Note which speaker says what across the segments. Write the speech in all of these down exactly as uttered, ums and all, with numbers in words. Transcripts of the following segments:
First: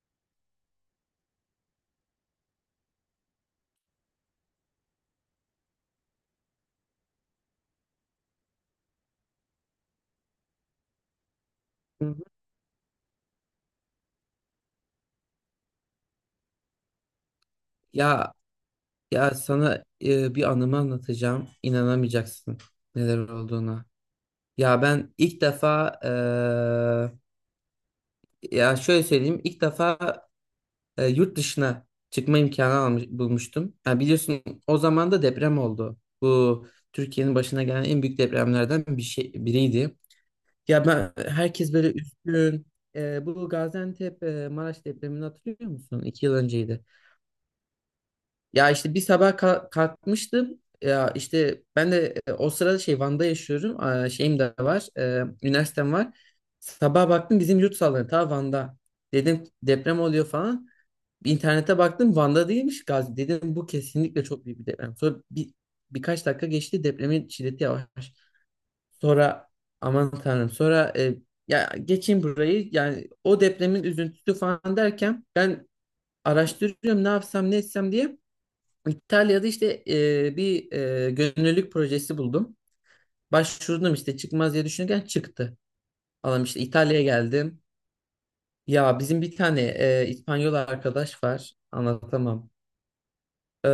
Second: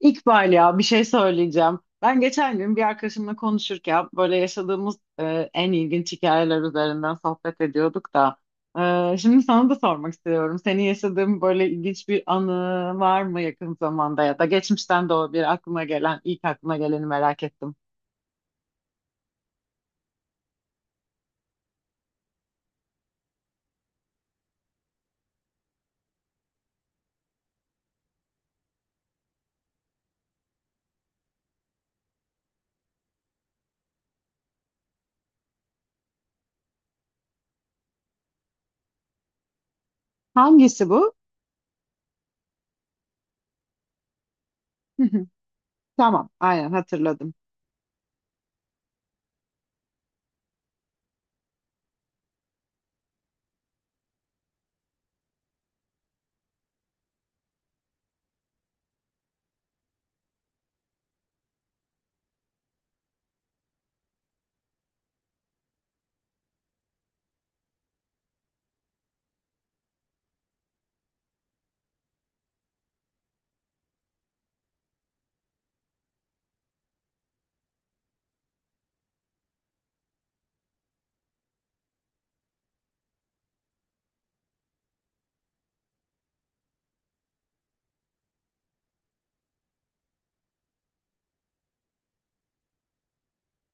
Speaker 1: İkbal, ya bir şey söyleyeceğim. Ben geçen gün bir arkadaşımla konuşurken böyle yaşadığımız e, en ilginç hikayeler üzerinden sohbet ediyorduk da. E, şimdi sana da sormak istiyorum. Senin yaşadığın böyle
Speaker 2: Hı
Speaker 1: ilginç bir
Speaker 2: hı.
Speaker 1: anı var mı yakın zamanda ya da geçmişten de olabilir, aklına gelen ilk aklına geleni merak ettim.
Speaker 2: Ya ya sana e, bir anımı anlatacağım. İnanamayacaksın neler olduğuna. Ya ben ilk defa e, ya şöyle söyleyeyim. İlk defa e, yurt dışına çıkma imkanı almış, bulmuştum. Ha, biliyorsun o zaman da deprem oldu. Bu Türkiye'nin başına gelen en büyük depremlerden bir şey biriydi. Ya
Speaker 1: Hangisi
Speaker 2: ben
Speaker 1: bu?
Speaker 2: herkes böyle üzgün. E, bu Gaziantep e, Maraş depremini hatırlıyor musun? İki
Speaker 1: Tamam,
Speaker 2: yıl
Speaker 1: aynen
Speaker 2: önceydi.
Speaker 1: hatırladım.
Speaker 2: Ya işte bir sabah ka- kalkmıştım. Ya işte ben de e, o sırada şey Van'da yaşıyorum. Aa, şeyim de var. E, üniversitem var. Sabah baktım bizim yurt sallanıyor. Ta Van'da. Dedim deprem oluyor falan. İnternete baktım Van'da değilmiş Gazi. Dedim bu kesinlikle çok büyük bir deprem. Sonra bir, birkaç dakika geçti depremin şiddeti yavaş. Sonra aman tanrım, sonra e, ya geçeyim burayı, yani o depremin üzüntüsü falan derken ben araştırıyorum ne yapsam ne etsem diye. İtalya'da işte e, bir e, gönüllülük projesi buldum. Başvurdum, işte çıkmaz diye düşünürken çıktı. Allah'ım, işte İtalya'ya geldim. Ya bizim bir tane e, İspanyol arkadaş var. Anlatamam. Ee,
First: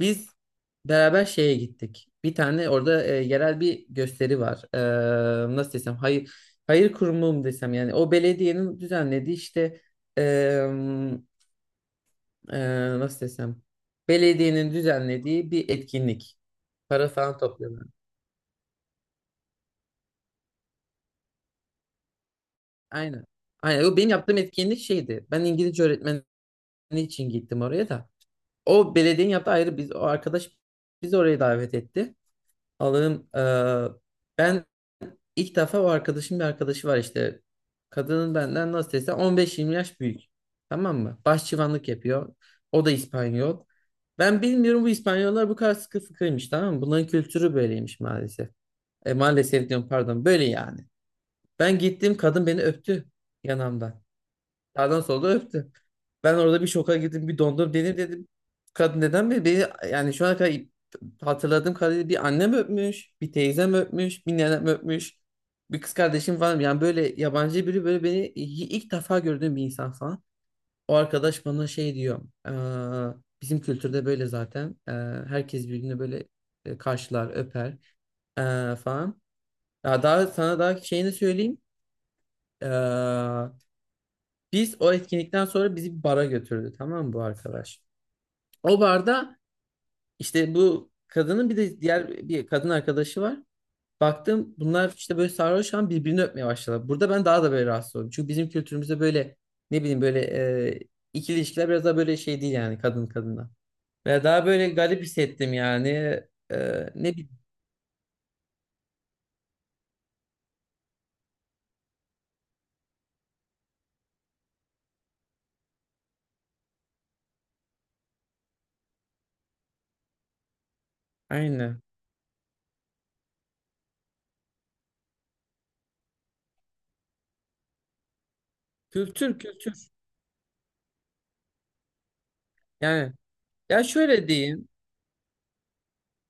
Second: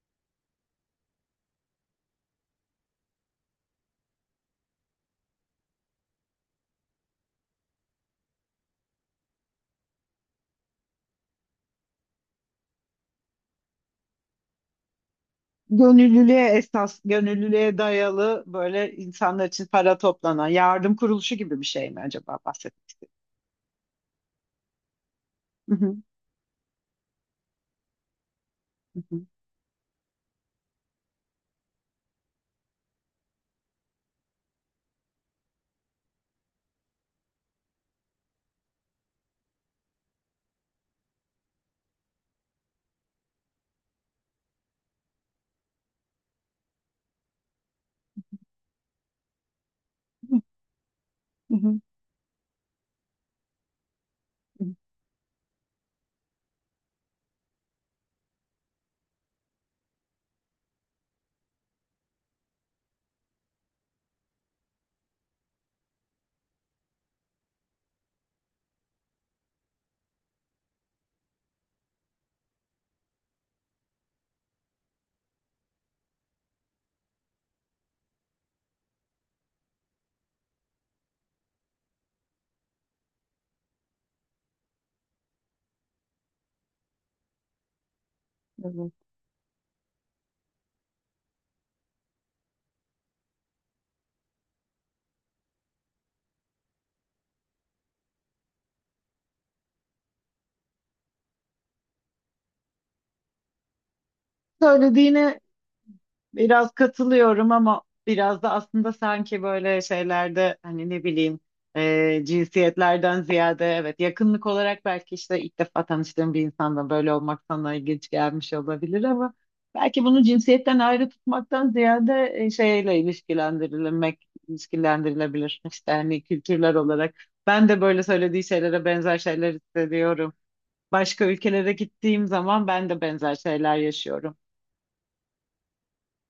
Speaker 2: Biz beraber şeye gittik. Bir tane orada e, yerel bir gösteri var. Ee, nasıl desem, hayır hayır kurumu mu desem, yani o belediyenin düzenlediği işte, e, e, nasıl desem, belediyenin düzenlediği bir etkinlik.
Speaker 1: Gönüllülüğe esas,
Speaker 2: Para falan
Speaker 1: gönüllülüğe
Speaker 2: topluyorlar.
Speaker 1: dayalı böyle insanlar için para toplanan yardım kuruluşu gibi bir şey mi acaba
Speaker 2: Aynen. Aynen. O benim yaptığım etkinlik şeydi. Ben İngilizce
Speaker 1: bahsettim?
Speaker 2: öğretmeni için gittim oraya da. O belediyenin yaptığı ayrı, biz o arkadaş bizi oraya davet etti. Alırım. Eee, ben ilk defa o arkadaşım, bir arkadaşı var işte. Kadının benden nasıl desem on beş yirmi yaş büyük. Tamam mı? Başçıvanlık yapıyor. O da İspanyol. Ben bilmiyorum, bu İspanyollar bu kadar sıkı fıkıymış, tamam mı? Bunların kültürü böyleymiş maalesef. E, maalesef diyorum pardon. Böyle yani.
Speaker 1: Hı
Speaker 2: Ben
Speaker 1: hı.
Speaker 2: gittim, kadın beni öptü yanamdan.
Speaker 1: Hı.
Speaker 2: Sağdan solda öptü. Ben orada bir şoka girdim, bir dondum. Beni, dedim, kadın neden beni, beni yani şu ana kadar hatırladığım kadarıyla bir annem öpmüş, bir teyzem öpmüş, bir nenem öpmüş, bir kız kardeşim falan. Yani böyle yabancı biri, böyle beni i- ilk defa gördüğüm bir insan falan. O arkadaş bana şey diyor, "Aa, bizim kültürde böyle zaten. Ee, herkes birbirini böyle e, karşılar, öper ee, falan." Ya daha sana daha şeyini söyleyeyim. Ee, Biz o etkinlikten sonra bizi bir bara götürdü, tamam mı bu arkadaş? O
Speaker 1: Evet.
Speaker 2: barda işte bu kadının bir de diğer bir kadın arkadaşı var. Baktım bunlar işte böyle sarhoş an birbirini öpmeye başladılar. Burada ben daha da böyle rahatsız oldum. Çünkü bizim kültürümüzde böyle, ne bileyim, böyle, e, ikili ilişkiler biraz daha böyle şey değil, yani kadın kadına. Ve daha böyle garip
Speaker 1: Söylediğine
Speaker 2: hissettim yani.
Speaker 1: biraz
Speaker 2: E, ne bileyim.
Speaker 1: katılıyorum ama biraz da aslında sanki böyle şeylerde hani ne bileyim e, cinsiyetlerden ziyade evet yakınlık olarak belki işte ilk defa tanıştığım bir insanla böyle olmak sana ilginç gelmiş olabilir ama belki bunu cinsiyetten ayrı tutmaktan
Speaker 2: Aynen.
Speaker 1: ziyade e, şeyle ilişkilendirilmek ilişkilendirilebilir işte hani kültürler olarak ben de böyle söylediği şeylere benzer
Speaker 2: Kültür
Speaker 1: şeyler
Speaker 2: kültür.
Speaker 1: hissediyorum. Başka ülkelere gittiğim zaman ben de
Speaker 2: Yani
Speaker 1: benzer şeyler
Speaker 2: ya şöyle
Speaker 1: yaşıyorum.
Speaker 2: diyeyim.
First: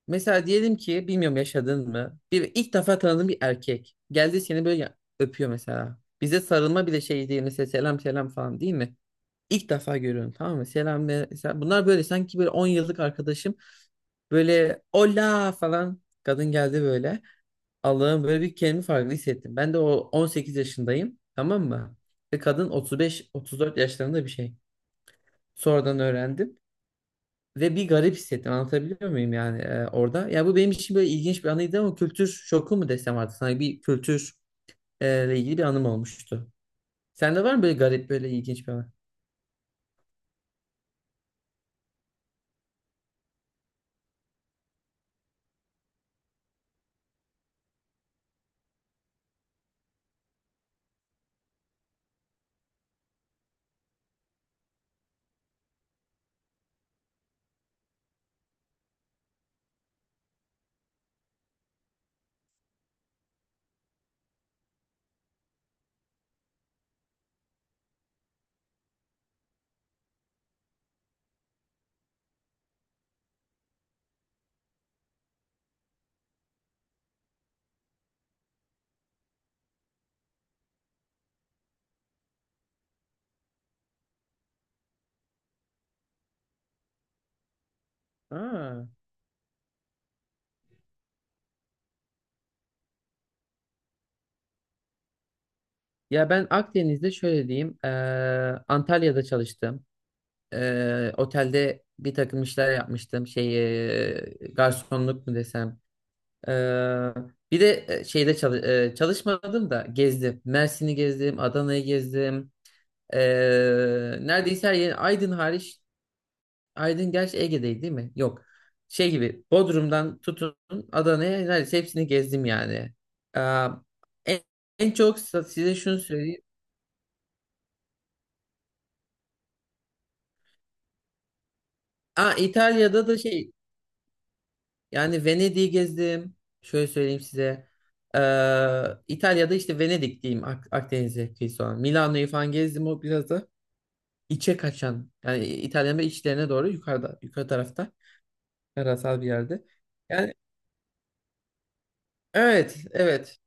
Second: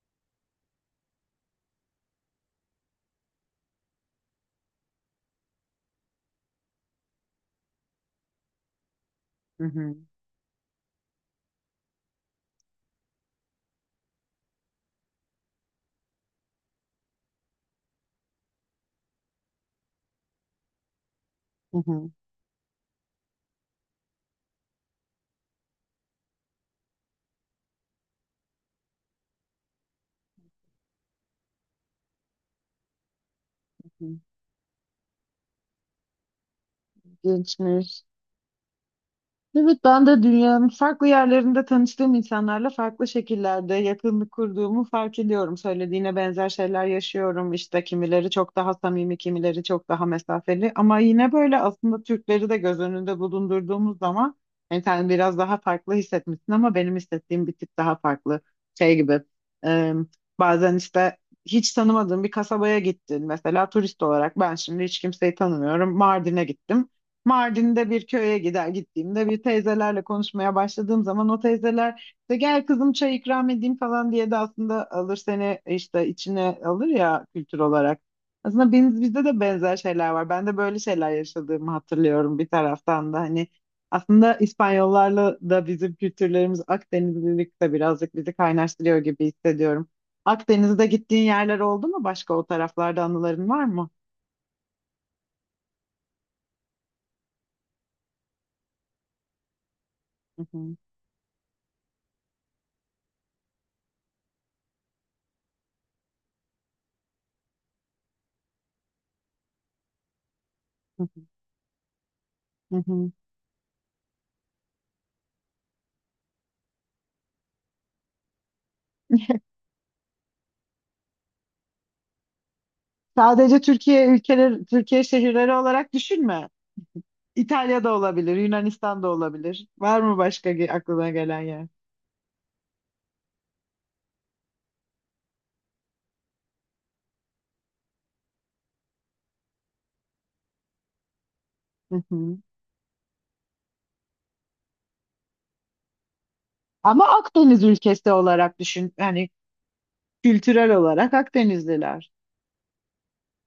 Speaker 2: Mesela diyelim ki, bilmiyorum yaşadın mı? Bir ilk defa tanıdığın bir erkek geldi seni böyle ya- öpüyor mesela. Bize sarılma bile şey değil mesela, selam selam falan değil mi?
Speaker 1: Hı
Speaker 2: İlk
Speaker 1: hı.
Speaker 2: defa görüyorum, tamam mı? Selam ve- mesela bunlar böyle sanki böyle on yıllık arkadaşım böyle ola falan, kadın geldi böyle. Allah'ım böyle, bir kendimi farklı hissettim. Ben de o on sekiz yaşındayım, tamam
Speaker 1: Hı
Speaker 2: mı?
Speaker 1: hı.
Speaker 2: Ve kadın otuz beş otuz dört yaşlarında bir şey. Sonradan öğrendim. Ve bir garip hissettim, anlatabiliyor muyum yani e, orada. Ya bu benim için böyle ilginç bir anıydı ama kültür şoku mu desem artık sana, bir
Speaker 1: Hı.
Speaker 2: kültür e, ile ilgili bir anım olmuştu. Sende var mı böyle
Speaker 1: Gençmiş.
Speaker 2: garip, böyle ilginç bir anı?
Speaker 1: Evet, ben de dünyanın farklı yerlerinde tanıştığım insanlarla farklı şekillerde yakınlık kurduğumu fark ediyorum. Söylediğine benzer şeyler yaşıyorum. İşte kimileri çok daha samimi, kimileri çok daha mesafeli. Ama yine böyle aslında Türkleri de göz önünde bulundurduğumuz zaman yani sen biraz daha farklı hissetmişsin ama benim hissettiğim bir tık daha farklı. Şey gibi, e, bazen işte hiç tanımadığım bir kasabaya gittin. Mesela turist olarak ben şimdi hiç kimseyi tanımıyorum. Mardin'e gittim. Mardin'de bir köye gider gittiğimde bir teyzelerle konuşmaya başladığım zaman o teyzeler işte gel kızım çay ikram edeyim falan diye de aslında alır seni işte içine alır ya, kültür olarak. Aslında biz, bizde de benzer şeyler var. Ben de böyle şeyler yaşadığımı hatırlıyorum bir taraftan da hani aslında İspanyollarla da bizim kültürlerimiz Akdenizlilik de birazcık bizi
Speaker 2: Ha.
Speaker 1: kaynaştırıyor gibi hissediyorum. Akdeniz'de gittiğin yerler oldu mu? Başka o taraflarda anıların var mı?
Speaker 2: Ya ben Akdeniz'de şöyle diyeyim, e, Antalya'da çalıştım.
Speaker 1: Hı hı.
Speaker 2: E, otelde bir takım işler yapmıştım, şey, e, garsonluk mu desem. E, bir de e, şeyde çalı- e, çalışmadım da gezdim. Mersin'i
Speaker 1: Hı hı.
Speaker 2: gezdim, Adana'yı gezdim.
Speaker 1: Hı hı.
Speaker 2: Ee, neredeyse her yer, Aydın hariç. Aydın gerçi Ege'deydi değil mi? Yok. Şey gibi, Bodrum'dan tutun Adana'ya neredeyse hepsini gezdim yani.
Speaker 1: Sadece
Speaker 2: Aa,
Speaker 1: Türkiye
Speaker 2: en,
Speaker 1: ülkeleri,
Speaker 2: en
Speaker 1: Türkiye
Speaker 2: çok sa-
Speaker 1: şehirleri
Speaker 2: size
Speaker 1: olarak
Speaker 2: şunu söyleyeyim.
Speaker 1: düşünme. İtalya'da olabilir, Yunanistan'da olabilir. Var mı başka ge- aklına gelen yer?
Speaker 2: Aa, İtalya'da da şey, yani Venedik'i gezdim. Şöyle söyleyeyim size. Ee, İtalya'da işte Venedik diyeyim, Ak Akdeniz'e kıyısı olan.
Speaker 1: Hı
Speaker 2: Milano'yu
Speaker 1: hı.
Speaker 2: falan gezdim, o biraz da içe kaçan. Yani İtalya'nın böyle içlerine doğru,
Speaker 1: Ama
Speaker 2: yukarıda yukarı
Speaker 1: Akdeniz
Speaker 2: tarafta
Speaker 1: ülkesi olarak düşün.
Speaker 2: karasal bir
Speaker 1: Hani
Speaker 2: yerde. Yani
Speaker 1: kültürel olarak Akdenizliler.
Speaker 2: evet, evet.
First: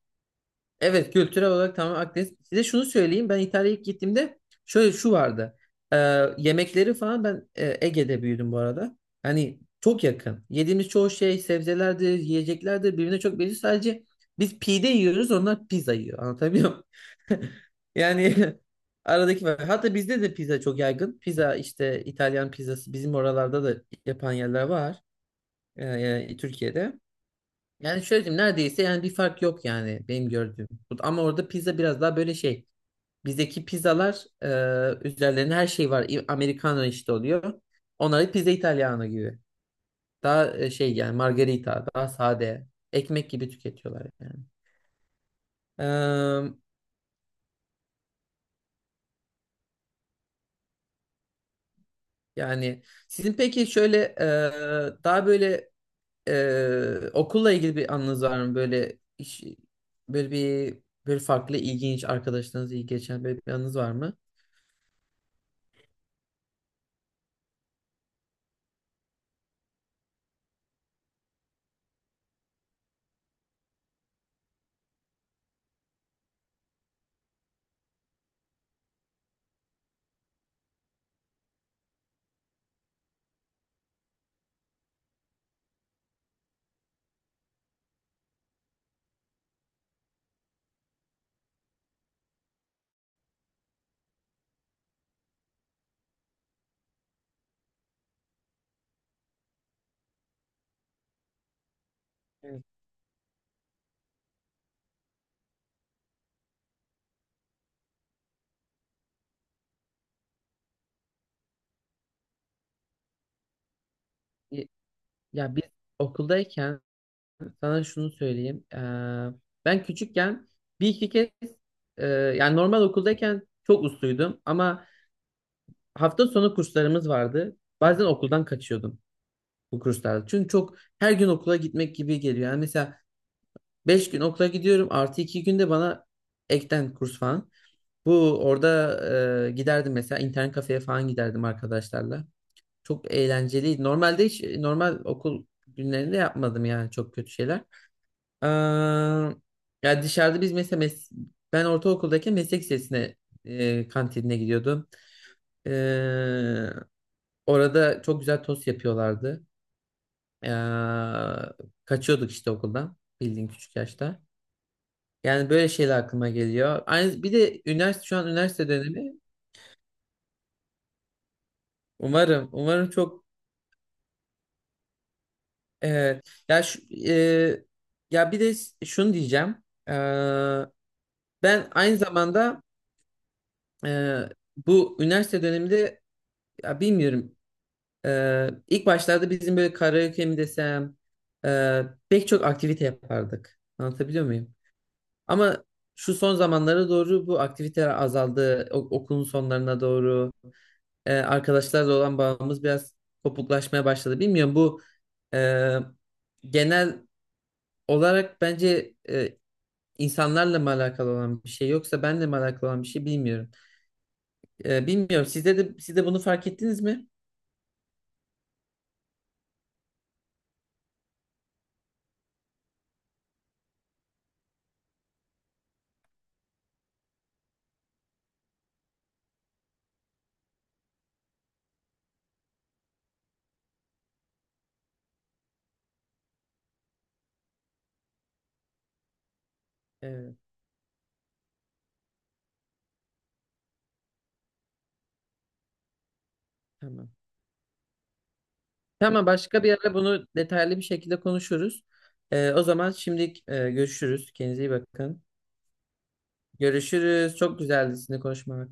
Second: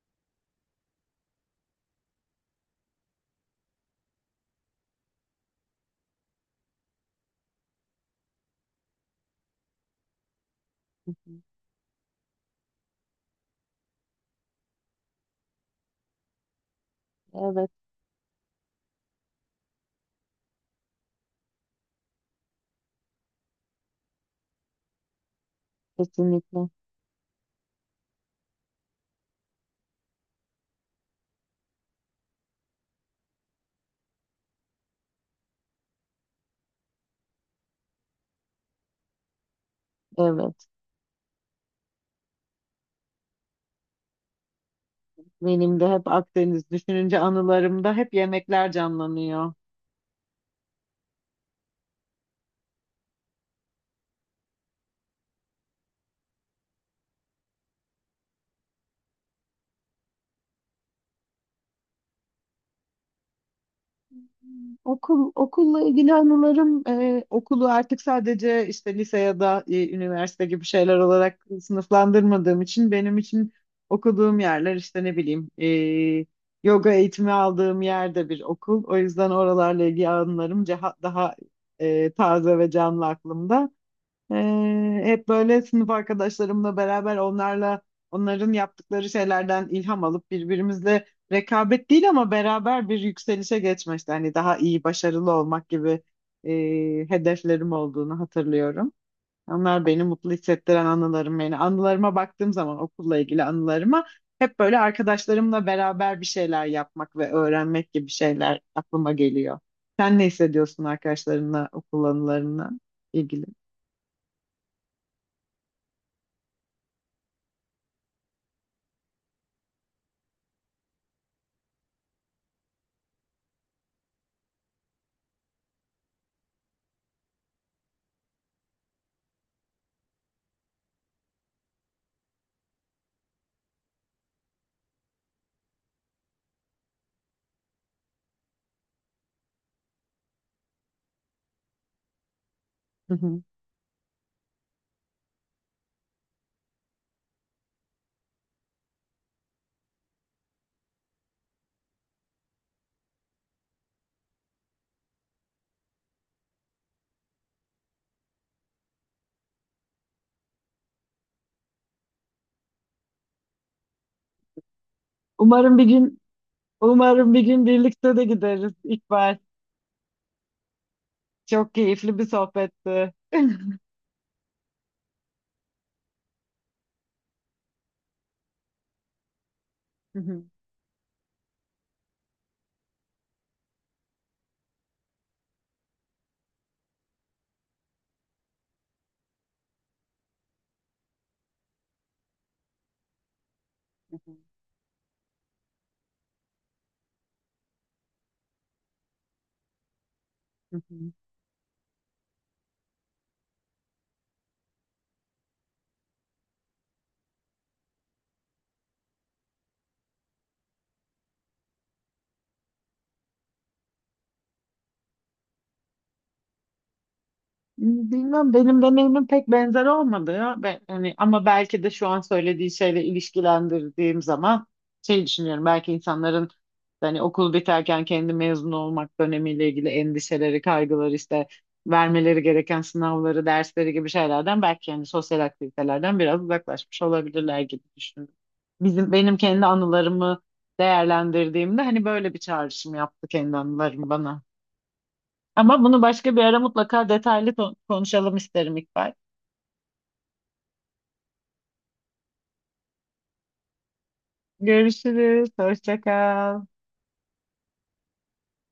Speaker 2: Evet, kültürel olarak tamamen Akdeniz. Size şunu söyleyeyim. Ben İtalya'ya ilk gittiğimde şöyle şu vardı. Ee, Yemekleri falan, ben e, Ege'de büyüdüm bu arada. Hani çok yakın. Yediğimiz çoğu şey sebzelerdir, yiyeceklerdir. Birbirine çok benziyor. Sadece biz pide yiyoruz, onlar pizza yiyor. Anlatabiliyor muyum?
Speaker 1: Evet,
Speaker 2: Yani aradaki var. Hatta bizde de pizza çok yaygın. Pizza işte, İtalyan pizzası, bizim oralarda da yapan yerler var. Ee, yani
Speaker 1: kesinlikle.
Speaker 2: Türkiye'de. Yani şöyle diyeyim, neredeyse yani bir fark yok, yani benim gördüğüm. Bu- Ama orada pizza biraz daha böyle şey. Bizdeki pizzalar, e, üzerlerine her şey var. İ- Americano işte oluyor. Onları pizza italiano gibi. Daha
Speaker 1: Evet.
Speaker 2: e, şey, yani margarita daha sade. Ekmek gibi tüketiyorlar yani.
Speaker 1: Benim de hep
Speaker 2: Eee,
Speaker 1: Akdeniz düşününce anılarımda hep yemekler canlanıyor.
Speaker 2: Yani sizin peki şöyle, e, daha böyle Ee, okulla ilgili bir anınız var mı? Böyle iş, böyle bir, böyle farklı ilginç arkadaşlarınız, iyi geçen böyle bir anınız var mı?
Speaker 1: Okul, okulla ilgili anılarım, e, okulu artık sadece işte lise ya da e, üniversite gibi şeyler olarak sınıflandırmadığım için benim için okuduğum yerler işte ne bileyim, e, yoga eğitimi aldığım yer de bir okul. O yüzden oralarla ilgili anılarım ceha- daha e, taze ve canlı aklımda. Ee, hep böyle sınıf arkadaşlarımla beraber onlarla onların yaptıkları şeylerden ilham alıp birbirimizle rekabet değil ama beraber bir yükselişe geçme işte hani daha iyi başarılı olmak gibi e, hedeflerim olduğunu hatırlıyorum. Onlar beni mutlu hissettiren anılarım, yani anılarıma baktığım
Speaker 2: Evet.
Speaker 1: zaman okulla ilgili anılarıma hep böyle arkadaşlarımla beraber bir şeyler yapmak ve öğrenmek gibi şeyler aklıma geliyor. Sen ne hissediyorsun arkadaşlarınla okul anılarına ilgili?
Speaker 2: Y- Ya biz okuldayken sana şunu söyleyeyim. Ee, ben küçükken bir iki kez e, yani normal okuldayken çok usluydum ama hafta sonu kurslarımız vardı. Bazen okuldan kaçıyordum. Bu kurslarda. Çünkü çok, her gün okula gitmek gibi geliyor. Yani mesela beş gün okula gidiyorum, artı iki günde bana ekten kurs falan. Bu orada e, giderdim mesela, internet kafeye falan giderdim arkadaşlarla. Çok eğlenceliydi. Normalde hiç normal okul günlerinde yapmadım yani çok kötü şeyler. Aa, ya dışarıda biz mesela, mes ben ortaokuldayken meslek lisesine e, kantinine gidiyordum. Ee, Orada çok güzel tost yapıyorlardı. Ee, Kaçıyorduk işte okuldan, bildiğin küçük yaşta. Yani böyle
Speaker 1: Umarım bir
Speaker 2: şeyler
Speaker 1: gün,
Speaker 2: aklıma geliyor. Aynı bir
Speaker 1: umarım bir
Speaker 2: de
Speaker 1: gün
Speaker 2: üniversite,
Speaker 1: birlikte
Speaker 2: şu
Speaker 1: de
Speaker 2: an üniversite
Speaker 1: gideriz
Speaker 2: dönemi.
Speaker 1: İkbal. Çok keyifli bir
Speaker 2: Umarım umarım
Speaker 1: sohbetti.
Speaker 2: çok, e, ya şu, e, ya bir de şunu diyeceğim. Ee, ben aynı zamanda e, bu üniversite döneminde, ya bilmiyorum, e, ilk başlarda bizim böyle karaoke mi desem, e, pek çok aktivite yapardık. Anlatabiliyor muyum? Ama şu son zamanlara doğru bu aktiviteler azaldı. O- okulun sonlarına doğru e, arkadaşlarla olan bağımız biraz kopuklaşmaya başladı. Bilmiyorum bu e, genel olarak, bence e, insanlarla mı alakalı olan bir şey yoksa benle mi alakalı olan bir şey bilmiyorum. Ee, bilmiyorum. Sizde de siz de bunu fark ettiniz mi?
Speaker 1: Bilmem, benim deneyimim pek benzer olmadı ya. Ben, hani, ama belki de şu an söylediği şeyle ilişkilendirdiğim zaman şey düşünüyorum. Belki insanların hani okul biterken kendi mezun olmak dönemiyle ilgili endişeleri, kaygıları işte vermeleri gereken sınavları, dersleri gibi şeylerden belki yani sosyal aktivitelerden biraz uzaklaşmış olabilirler gibi düşündüm. Bizim, benim kendi
Speaker 2: Evet,
Speaker 1: anılarımı değerlendirdiğimde hani böyle bir çağrışım yaptı kendi anılarım bana. Ama bunu başka bir ara mutlaka
Speaker 2: tamam.
Speaker 1: detaylı ko- konuşalım isterim İkbal.
Speaker 2: Tamam, başka bir ara bunu detaylı bir şekilde konuşuruz. Ee, o zaman şimdilik e, görüşürüz. Kendinize iyi bakın.
Speaker 1: Görüşürüz. Hoşça kal.
Speaker 2: Görüşürüz. Çok güzeldi sizinle konuşmak.